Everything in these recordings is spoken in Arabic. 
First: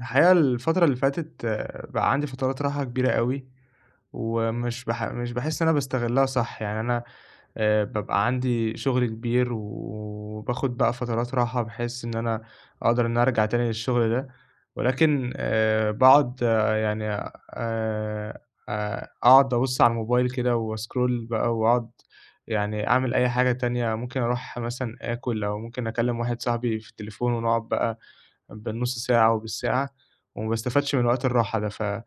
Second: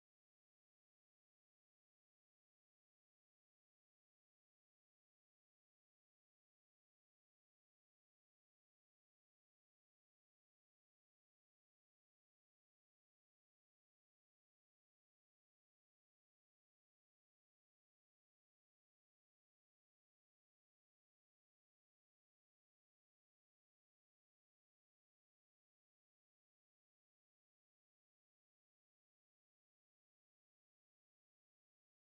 الحقيقة الفترة اللي فاتت بقى عندي فترات راحة كبيرة أوي. ومش باح مش باحس إن أنا باستغلها صح، يعني أنا بابقى عندي شغل كبير وباخد بقى فترات راحة بحيث إن أنا أقدر إن أنا أرجع تاني للشغل ده، ولكن باقعد يعني أقعد أبُص على الموبايل كده وscroll بقى وأقعد يعني أعمل أي حاجة تانية، ممكن أروح مثلًا آكل أو ممكن أكلم واحد صاحبي في التليفون ونقعد بقى بالنُص ساعة أو بالساعة، وما باستفادش من وقت الراحة ده، ف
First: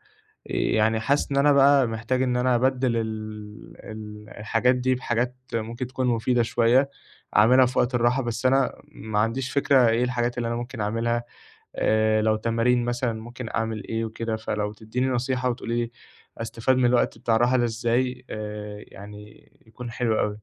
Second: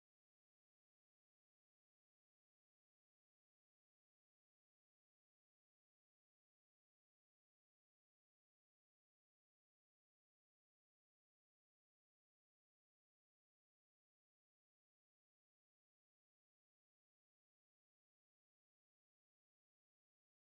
يعني حاسس إن أنا بقى محتاج إن أنا أبدِّل ال الحاجات دي بحاجات ممكن تكون مفيدة شوية، أعملها في وقت الراحة، بس أنا ما عنديش فكرة إيه الحاجات اللي أنا ممكن أعملها. لو تمارين مثلًا ممكن أعمل إيه وكده، فلو تدّيني نصيحة وتقولي لي أستفاد من الوقت بتاع الراحة ده إزاي، يعني يكون حلو أوي.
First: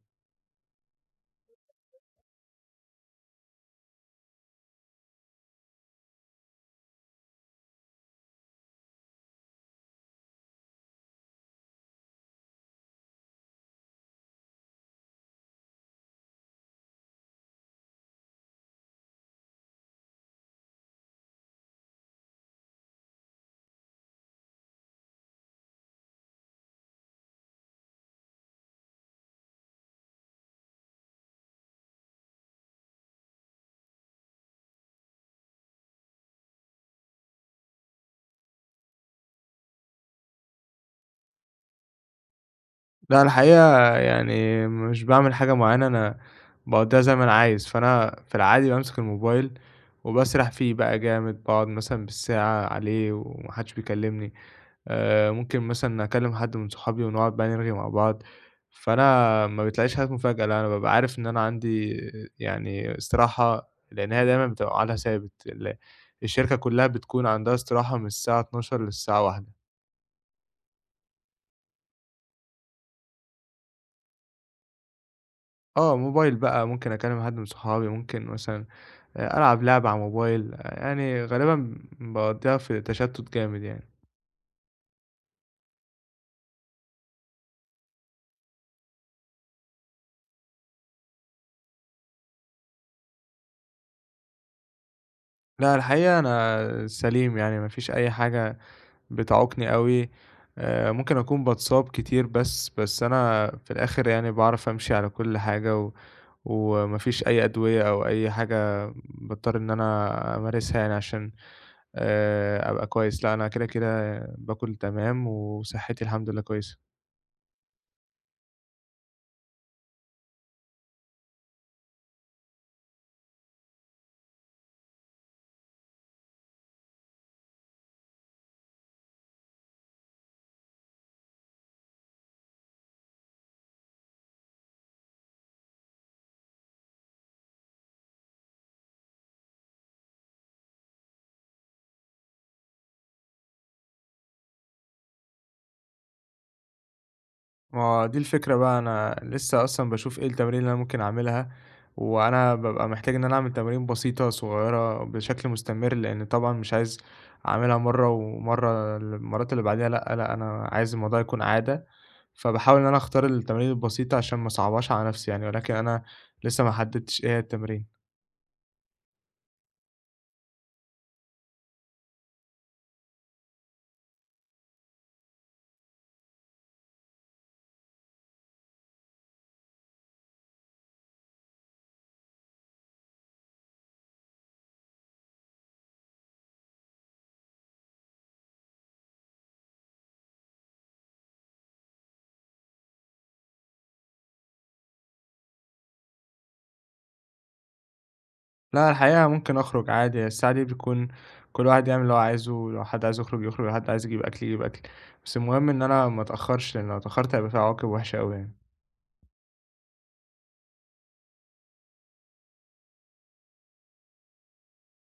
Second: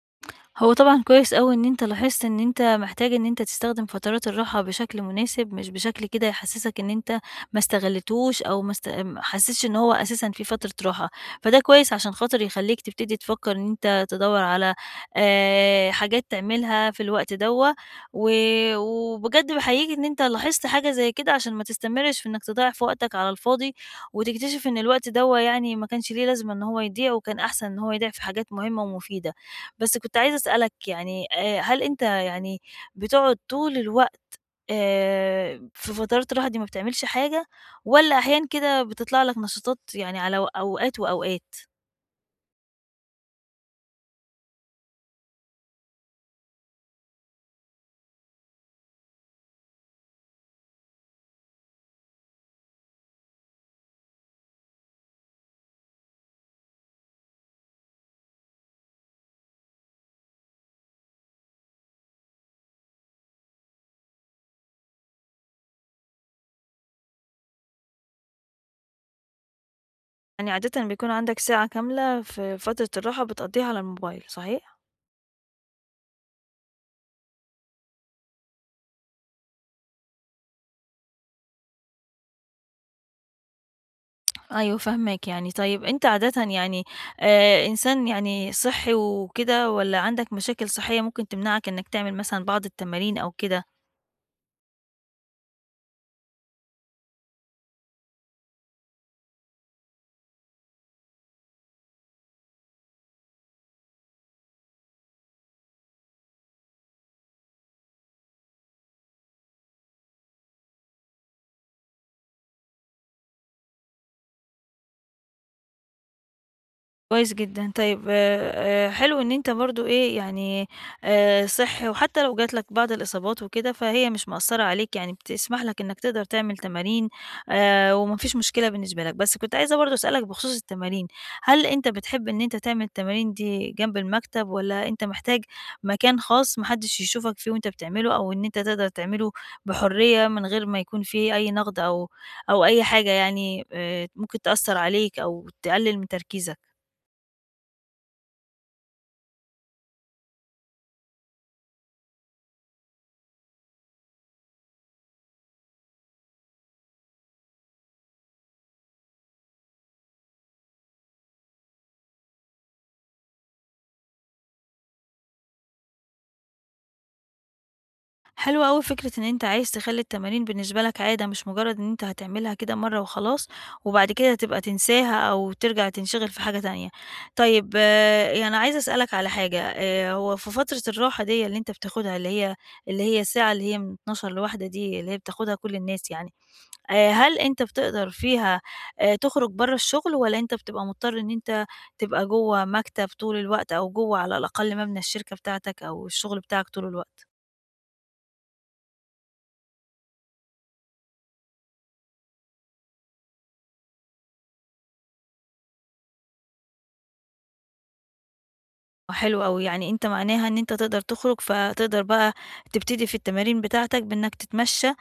هو طبعًا كويس أوي إن أنت لاحظت إن أنت محتاج إن أنت تستخدم فترات الراحة بشكل مناسب، مش بشكل كده يحسسك إن أنت ما استغلتوش أو ما حسيتش إن هو أساسًا في فترة راحة. فده كويس عشان خاطر يخلّيك تبتدي تفكر إن أنت تدوّر على حاجات تعملها في الوقت دوّة. و وبجد باحييك إن أنت لاحظت حاجة زي كده عشان ما تستمرش في إنك تضيّع في وقتك على الفاضي، وتكتشف إن الوقت دوّة يعني ما كانش ليه لازمة إن هو يضيع، وكان أحسن إن هو يضيع في حاجات مهمة ومفيدة. بس كنت عايزة أسألك يعني هل أنت يعني بتقعد طول الوقت في فترات الراحة دي ما بتعملش حاجة، والّا أحيانًا كده بتطلع لك نشاطات يعني على أوقات وأوقات؟ لأ، الحقيقة يعني مش باعمل حاجة معيّنة، أنا باقضّيها زي ما أنا عايز، فأنا في العادي بامسك الموبايل وباسرح فيه بقى جامد، باقعد مثلًا بالساعة عليه وما حدّش بيكلّمني. ممكن مثلًا أكلّم حد من صحابي ونقعد بقى نرغي مع بعض، فأنا ما بتلاقيش حاجات مفاجأة، لأ، أنا بابقى عارف إن أنا عندي يعني استراحة، لإن هي دايمًا بتبقى ميعادها ثابت. الشركة كُلّها بتكون عندها استراحة من الساعة 12:00 للساعة 13:00. يعني عادةً بيكون عندك ساعة كاملة في فترة الراحة بتقضّيها على الموبايل، صحيح؟ آه، موبايل بقى ممكن أكلّم حد من صحابي، ممكن مثلًا ألعب لعبة على الموبايل. يعني غالبًا باقضّيها في تشتُّت جامد يعني. أيوه فاهماك يعني. طيب أنت عادةً يعني إنسان يعني صحّي وكده والّا عندك مشاكل صحية ممكن تمنعك إنك تعمل مثلًا بعض التمارين أو كده؟ لأ، الحقيقة أنا سليم يعني ما فيش أي حاجة بتعوقني أوي. ممكن أكون باتصاب كتير بس، بس أنا في الآخر يعني باعرف أمشي على كل حاجة و وما فيش أي أدوية أو أي حاجة باضطر إن أنا أمارسها يعني عشان أبقى كويس. لأ أنا كده، كده باكُل تمام وصحّتي الحمد لله كويسة. كويس جدًا. طيب حلو إن أنت برضه إيه، يعني صِحّي وحتى لو جات لك بعض الإصابات وكده، فهي مش مأثّرة عليك، يعني بتسمح لك إنّك تقدر تعمل تمارين وما فيش مشكلة بالنسبة لك. بس كنت عايزة برضه أسألك بخصوص التمارين، هل أنت بتحب إن أنت تعمل التمارين دي جنب المكتب والّا أنت محتاج مكان خاص ما حدّش يشوفك فيه وأنت بتعمله أو إن أنت تقدر تعمله بحُرية من غير ما يكون في أي نَقْد أو أي حاجة يعني ممكن تأثّر عليك أو تقلِّل من تركيزك؟ ما هو دي الفكرة بقى، أنا لسه أصلًا باشوف إيه التمارين اللي أنا ممكن أعملها، وأنا بابقى محتاج إن أنا أعمل تمارين بسيطة صغيرة بشكل مستمر، لإن طبعًا مش عايز أعملها مرّة ومرّة المرّات اللي بعديها لأ، لأ أنا عايز الموضوع يكون عادة، فباحاول إن أنا أختار التمارين البسيطة عشان ما أصعبهاش على نفسي يعني، ولكن أنا لسه ما حددتش إيه هي التمرين. حلوة أوي فكرة إن أنت عايز تخلّي التمارين بالنسبة لك عادة، مش مجرد إن أنت هتعملها كده مرّة وخلاص، وبعد كده تبقى تنساها أو ترجع تنشغل في حاجة تانية. طيب آه، يعني أنا عايزة أسألك على حاجة. هو في فترة الراحة ديّة اللي أنت بتاخدها اللي هي اللي هي الساعة اللي هي من 12:00 ل13:00 دي، اللي هي بتاخدها كل الناس يعني. هل أنت بتقدر فيها تخرج برّه الشغل، والّا أنت بتبقى مضطر إن أنت تبقى جوّه مكتب طول الوقت، أو جوّه على الأقل مبنى الشركة بتاعتك أو الشغل بتاعك طول الوقت؟ لأ، الحقيقة ممكن أخرج عادي، الساعة دي بيكون كل واحد يعمل اللي هو عايزه، لو حد عايز يخرج يخرج، لو حد عايز يجيب أكل يجيب أكل، بس المهم إن أنا ما أتأخرش، لإن لو اتأخرت هيبقى في عواقب وحشة أوي يعني. حلو أوي. يعني أنت معناها إن أنت تقدر تخرج، فتقدر بقى تبتدي في التمارين بتاعتك بإنك تتمشى،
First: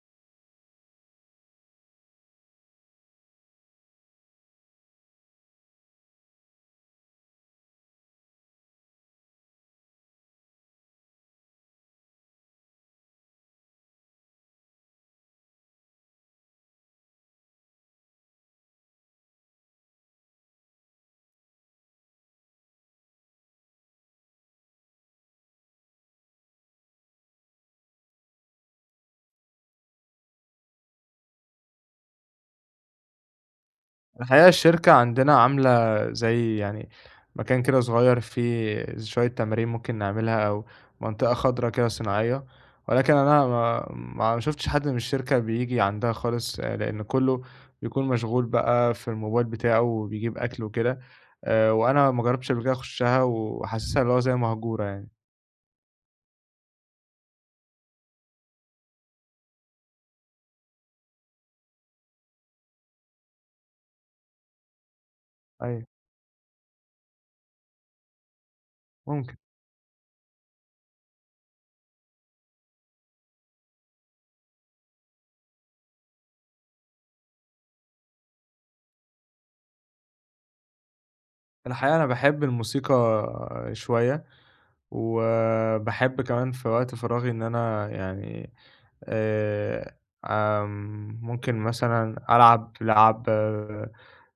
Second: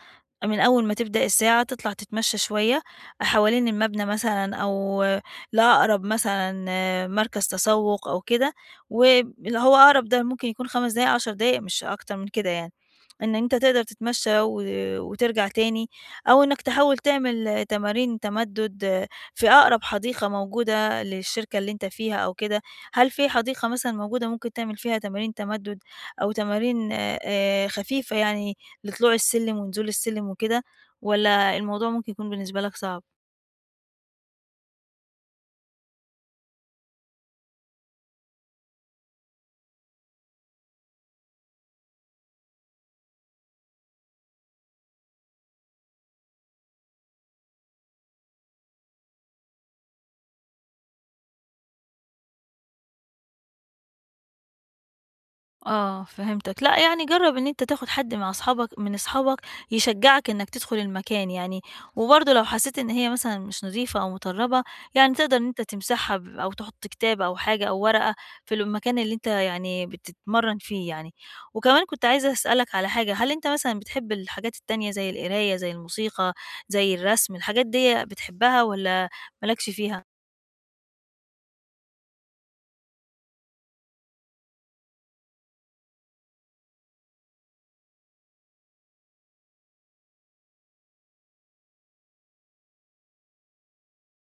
من أول ما تبدأ الساعة تطلع تتمشى شوية حوالين المبنى مثلًا أو لأقرب مثلًا آه، مركز تسوق أو كده، واللي هو أقرب ده ممكن يكون 5 دقايق، 10 دقايق مش أكتر من كده يعني، إن أنت تقدر تتمشى وترجع تاني، أو إنك تحاول تعمل تمارين تمدد آه، في أقرب حديقة موجودة للشركة اللي أنت فيها أو كده. هل في حديقة مثلًا موجودة ممكن تعمل فيها تمارين تمدد أو تمارين خفيفة يعني لطلوع السلم ونزول السلم وكده، والّا الموضوع ممكن يكون بالنسبة لك صعب؟ الحقيقة الشركة عندنا عاملة زي يعني مكان كده صغير فيه شوية تمارين ممكن نعملها أو منطقة خضراء كده صناعية، ولكن أنا ما شفتش حد من الشركة بيجي عندها خالص لأن كله بيكون مشغول بقى في الموبايل بتاعه وبيجيب أكل وكده. وأنا ما جربتش قبل كده أخشها وحاسسها اللي هو زي مهجورة يعني. آه، فهمتك. لأ، يعني جرّب إن أنت تاخُد حد مع أصحابك من أصحابك يشجّعك إنّك تدخُل المكان يعني، وبرضه لو حسّيت إن هي مثلًا مش نضيفة أو مطرّبة، يعني تقدر إن أنت أيوة. تمسحها أو تحُط كتاب أو حاجة أو ورقة في المكان اللي أنت ممكن. يعني بتتمرّن فيه يعني. وكمان كنت عايزة أسألك على حاجة، هل أنت مثلًا بتحب الحاجات التانية زي القراية، زي الموسيقى، زي الرسم، الحاجات ديّة بتحبّها والّا ما لكش فيها؟ الحقيقة أنا بحب الموسيقى شوية، وبحب كمان في وقت فراغي إن أنا يعني آآ ممكن مثلًا ألعب ألعاب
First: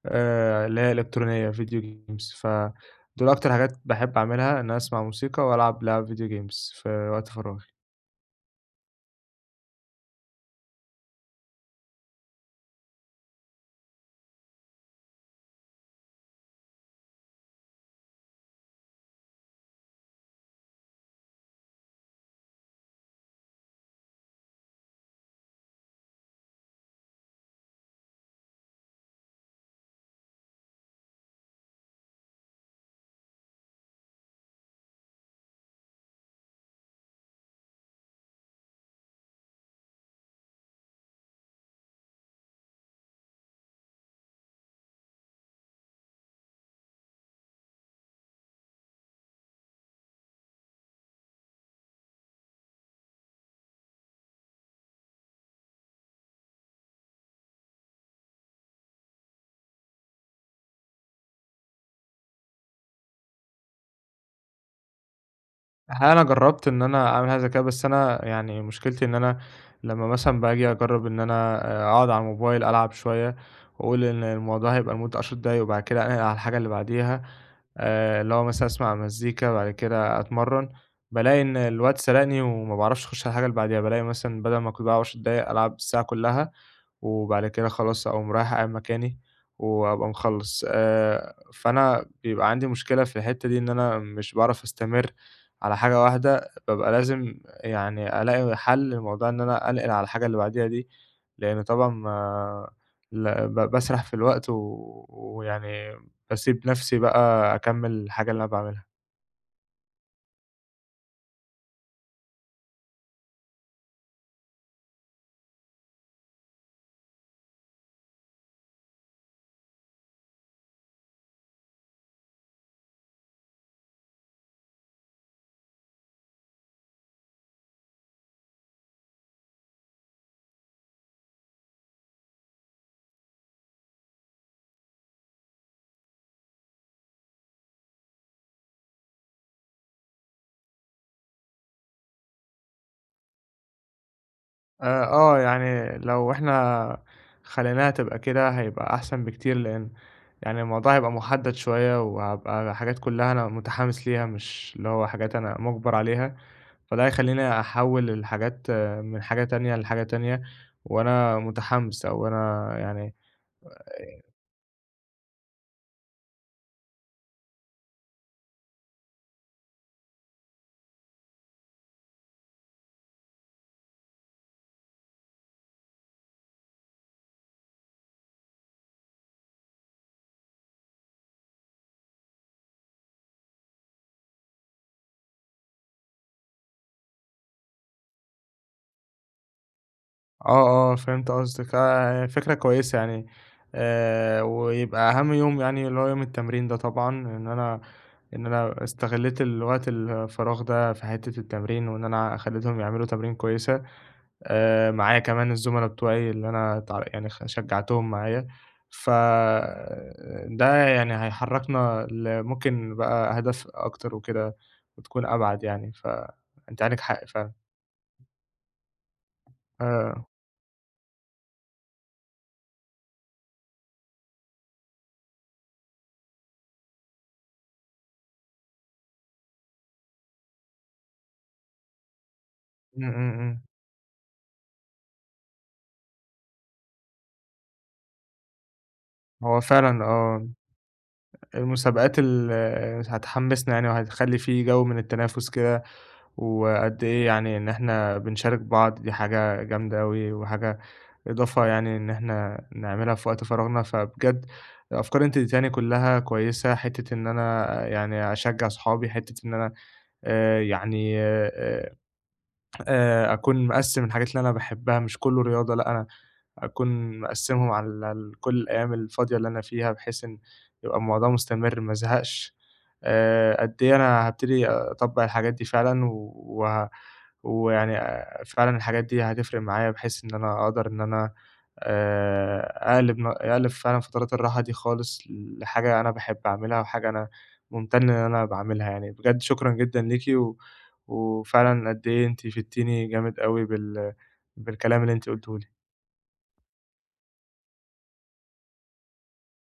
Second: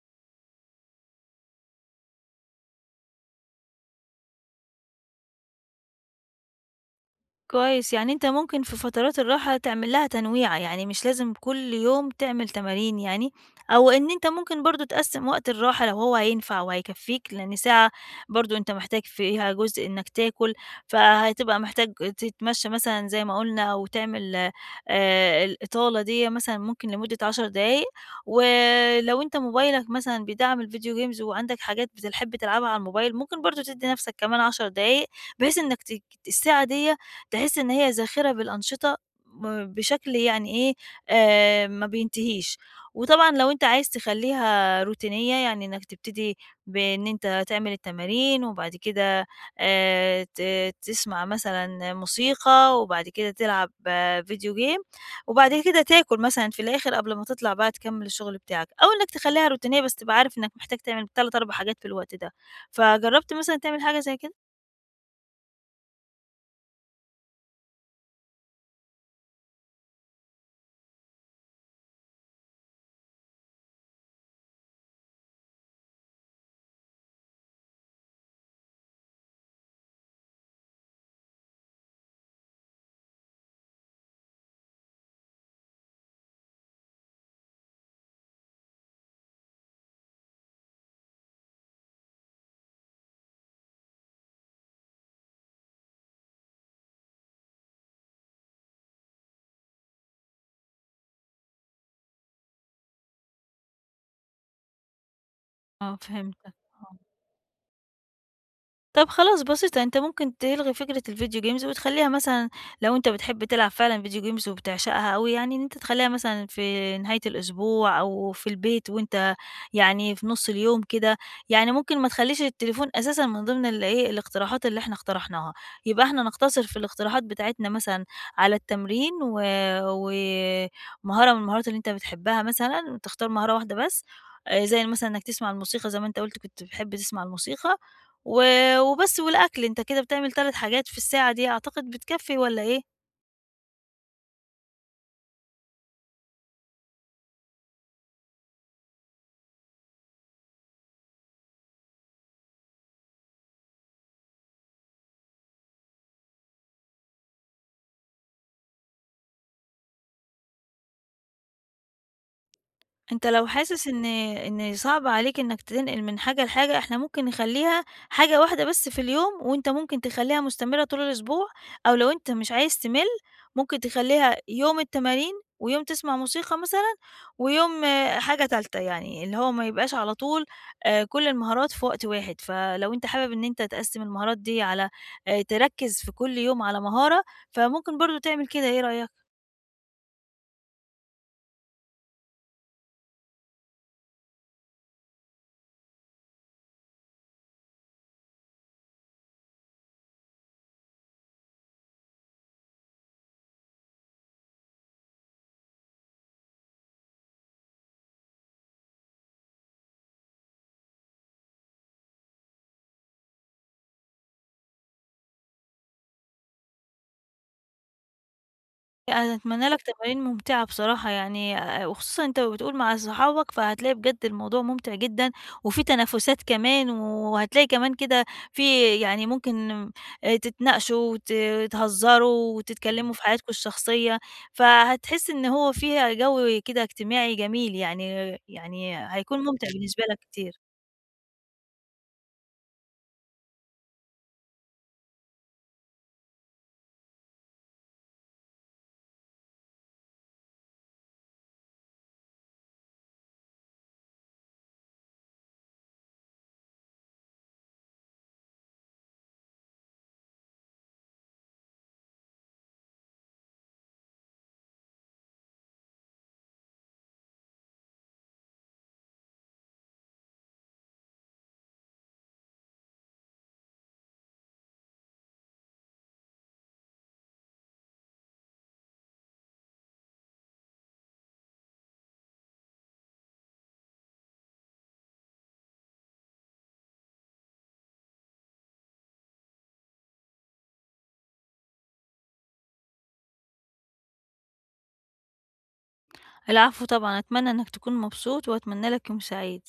اللي هي إلكترونية video games، فدول أكتر حاجات باحب أعملها، إن أنا أسمع موسيقى وألعب ألعاب video games في وقت فراغي. كويس. يعني أنت ممكن في فترات الراحة تعمل لها تنويعة، يعني مش لازم كل يوم تعمل تمارين يعني، أو إن أنت ممكن برضه تقسّم وقت الراحة لو هو هينفع وهيكفّيك، لإن ساعة برضه أنت محتاج فيها جزء إنك تاكل، فهتبقى محتاج تتمشى مثلًا زي ما قُلنا أو تعمل الإطالة ديّة مثلًا ممكن لمدة 10 دقايق، ولو أنت موبايلك مثلًا بيدعّم الفيديو جيمز وعندك حاجات بتحب تلعبها على الموبايل، ممكن برضه تدّي نَفْسك كمان 10 دقايق، بحيث إنك الساعة ديّة تحس إن هي زاخرة بالأنشطة بشكل يعني إيه، ما بينتهيش. وطبعًا لو أنت عايز تخلّيها روتينية، يعني إنّك تبتدي بإن أنت تعمل التمارين وبعد كده ت تسمع مثلًا موسيقى وبعد كده تلعب آه، فيديو game وبعد كده تاكل مثلًا في الآخر قبل ما تطلع بقى تكمّل الشغل بتاعك أو إنّك تخلّيها روتينية بس تبقى عارف إنّك محتاج تعمل 3، 4 حاجات في الوقت ده. فجرّبت مثلًا تعمل حاجة زي كده؟ هل أنا جرّبت إن أنا أعمل حاجة زي كده؟ بس أنا يعني مشكلتي إن أنا لمّا مثلًا باجي أجرّب إن أنا أقعد على الموبايل ألعب شوية وأقول إن الموضوع هيبقى لمدة 10 دقايق وبعد كده أنقل على الحاجة اللي بعديها، اللي هو مثلًا أسمع مزيكا، بعد كده أتمرّن، بالاقي إن الوقت سرقني وما باعرفش أخش على الحاجة اللي بعديها، بالاقي مثلًا بدل ما كنت باقعد 10 دقايق ألعب الساعة كلّها، وبعد كده خلاص أقوم رايح قاعد مكاني وأبقى مخلّص. فأنا بيبقى عندي مشكلة في الحتّة دي، إن أنا مش باعرف أستمر على حاجة واحدة، بابقى لازم يعني ألاقي حَل لموضوع إن أنا أنقل على الحاجة اللي بعديها دي، لإن طبعًا ما ل ب باسرح في الوقت و ويعني آه فهمتك. باسيب آه. نَفْسي بقى أكمّل الحاجة اللي أنا باعملها. طب خلاص بسيطة، أنت ممكن تلغي فكرة الفيديو جيمز وتخلّيها مثلًا لو أنت بتحب تلعب فعلًا فيديو جيمز وبتعشقها أوي يعني، إن أنت تخلّيها مثلًا في نهاية الأسبوع أو في البيت وأنت يعني في نُص اليوم كده. يعني ممكن ما تخلّيش التليفون أساسًا من ضمن ال إيه، الاقتراحات اللي إحنا اقترحناها، يبقى إحنا نقتصر في الاقتراحات بتاعتنا مثلًا على التمرين ومهارة من المهارات اللي أنت بتحبها مثلًا، تختار مهارة واحدة بس، زي مثلًا إنك تسمع الموسيقى زي ما أنت قُلت كنت بتحب تسمع الموسيقى و وبس والأكل. أنت كده بتعمل 3 حاجات في الساعة دي، أعتقد بتكفّي والّا إيه؟ آه، يعني لو إحنا خليناها تبقى كده هيبقى أحسن بكتير، لإن يعني الموضوع هيبقى مُحدَّد شوية، وهابقى حاجات كُلّها أنا متحمِّس ليها مش اللي هو حاجات أنا مُجبَر عليها، فده هيخلّيني أحوِّل الحاجات من حاجة تانية لحاجة تانية وأنا متحمِّس، أو أنا يعني. أنت لو حاسس إن صعب عليك إنك تنقل من حاجة لحاجة، إحنا ممكن نخلّيها حاجة واحدة بس في اليوم، وأنت ممكن تخلّيها مستمرة طول الأسبوع، أو لو أنت مش عايز تمِل، ممكن تخلّيها يوم التمارين، ويوم تسمع موسيقى مثلًا، ويوم آه، حاجة تالتة يعني، اللي هو ما يبقاش على طول كل المهارات في وقت واحد، فلو أنت حابب إن أنت تقسّم المهارات دي على تركّز في كل يوم على مهارة، فممكن برضه تعمل كده، إيه رأيك؟ آه، آه، فهمت قصدِك. فكرة كويسة يعني. ويبقى أهم يوم يعني اللي هو يوم التمرين ده طبعًا، إن أنا استغلّيت الوقت الفراغ ده في حتّة التمرين، وإن أنا خلّيتهم يعملوا تمارين كويسة. معايا كمان الزملا بتوعي اللي أنا يعني شجّعتهم معايا، ف ده يعني هيحرّكنا ممكن بقى أهداف أكتر وكده، وتكون أبعد يعني، فأنتِ عندِك حق فعلًا. أنا أتمنى لك آآ، تمارين ممتعة بصراحة يعني وخصوصًا أنت بتقول مع صحابك، فهتلاقي بجد الموضوع ممتع جدًا، وفي تنافسات كمان، وهتلاقي كمان كده في يعني ممكن تتناقشوا وت تهزروا إمم، وتتكلموا في إمم، حياتكم إمم. الشخصية، فهتحس إن هو فيها جو كده اجتماعي جميل يعني يعني هيكون هو ممتع فعلًا بالنسبة لك آه. كتير. المسابقات هتحمّسنا يعني وهتخلّي في جو من التنافس كده، وقد إيه يعني إن إحنا بنشارك بعض دي حاجة جامدة أوي، وحاجة إضافة يعني إن إحنا نعملها في وقت فراغنا، فبجد الأفكار اللي أنتِ اديتيهاني كلّها كويسة، حتّة إن أنا يعني أشجّع صحابي، حتّة إن أنا يعني أكون مقسّم الحاجات اللي أنا باحبها مش كلّه رياضة، لأ، أنا أكون مقسّمهم على كل الأيام الفاضية اللي أنا فيها، بحيث إن يبقى الموضوع مستمر ما ازهقش. قد إيه أنا هابتدي أطبّق الحاجات دي فعلًا و وه- ويعني فعلًا الحاجات دي هتفرق معايا، بحيث إن أنا أقدر إن أنا أقلب فعلًا فترات الراحة دي خالص لحاجة أنا باحب أعملها، وحاجة أنا ممتن إن أنا باعملها يعني. بجد شكرًا جدًا ليكِ، وفعلًا قد إيه أنتِ فدتيني جامد أوي بالكلام اللي أنتِ قُلتيه لي. العفو طبعًا، أتمنى إنك تكون مبسوط، وأتمنى لك يوم سعيد.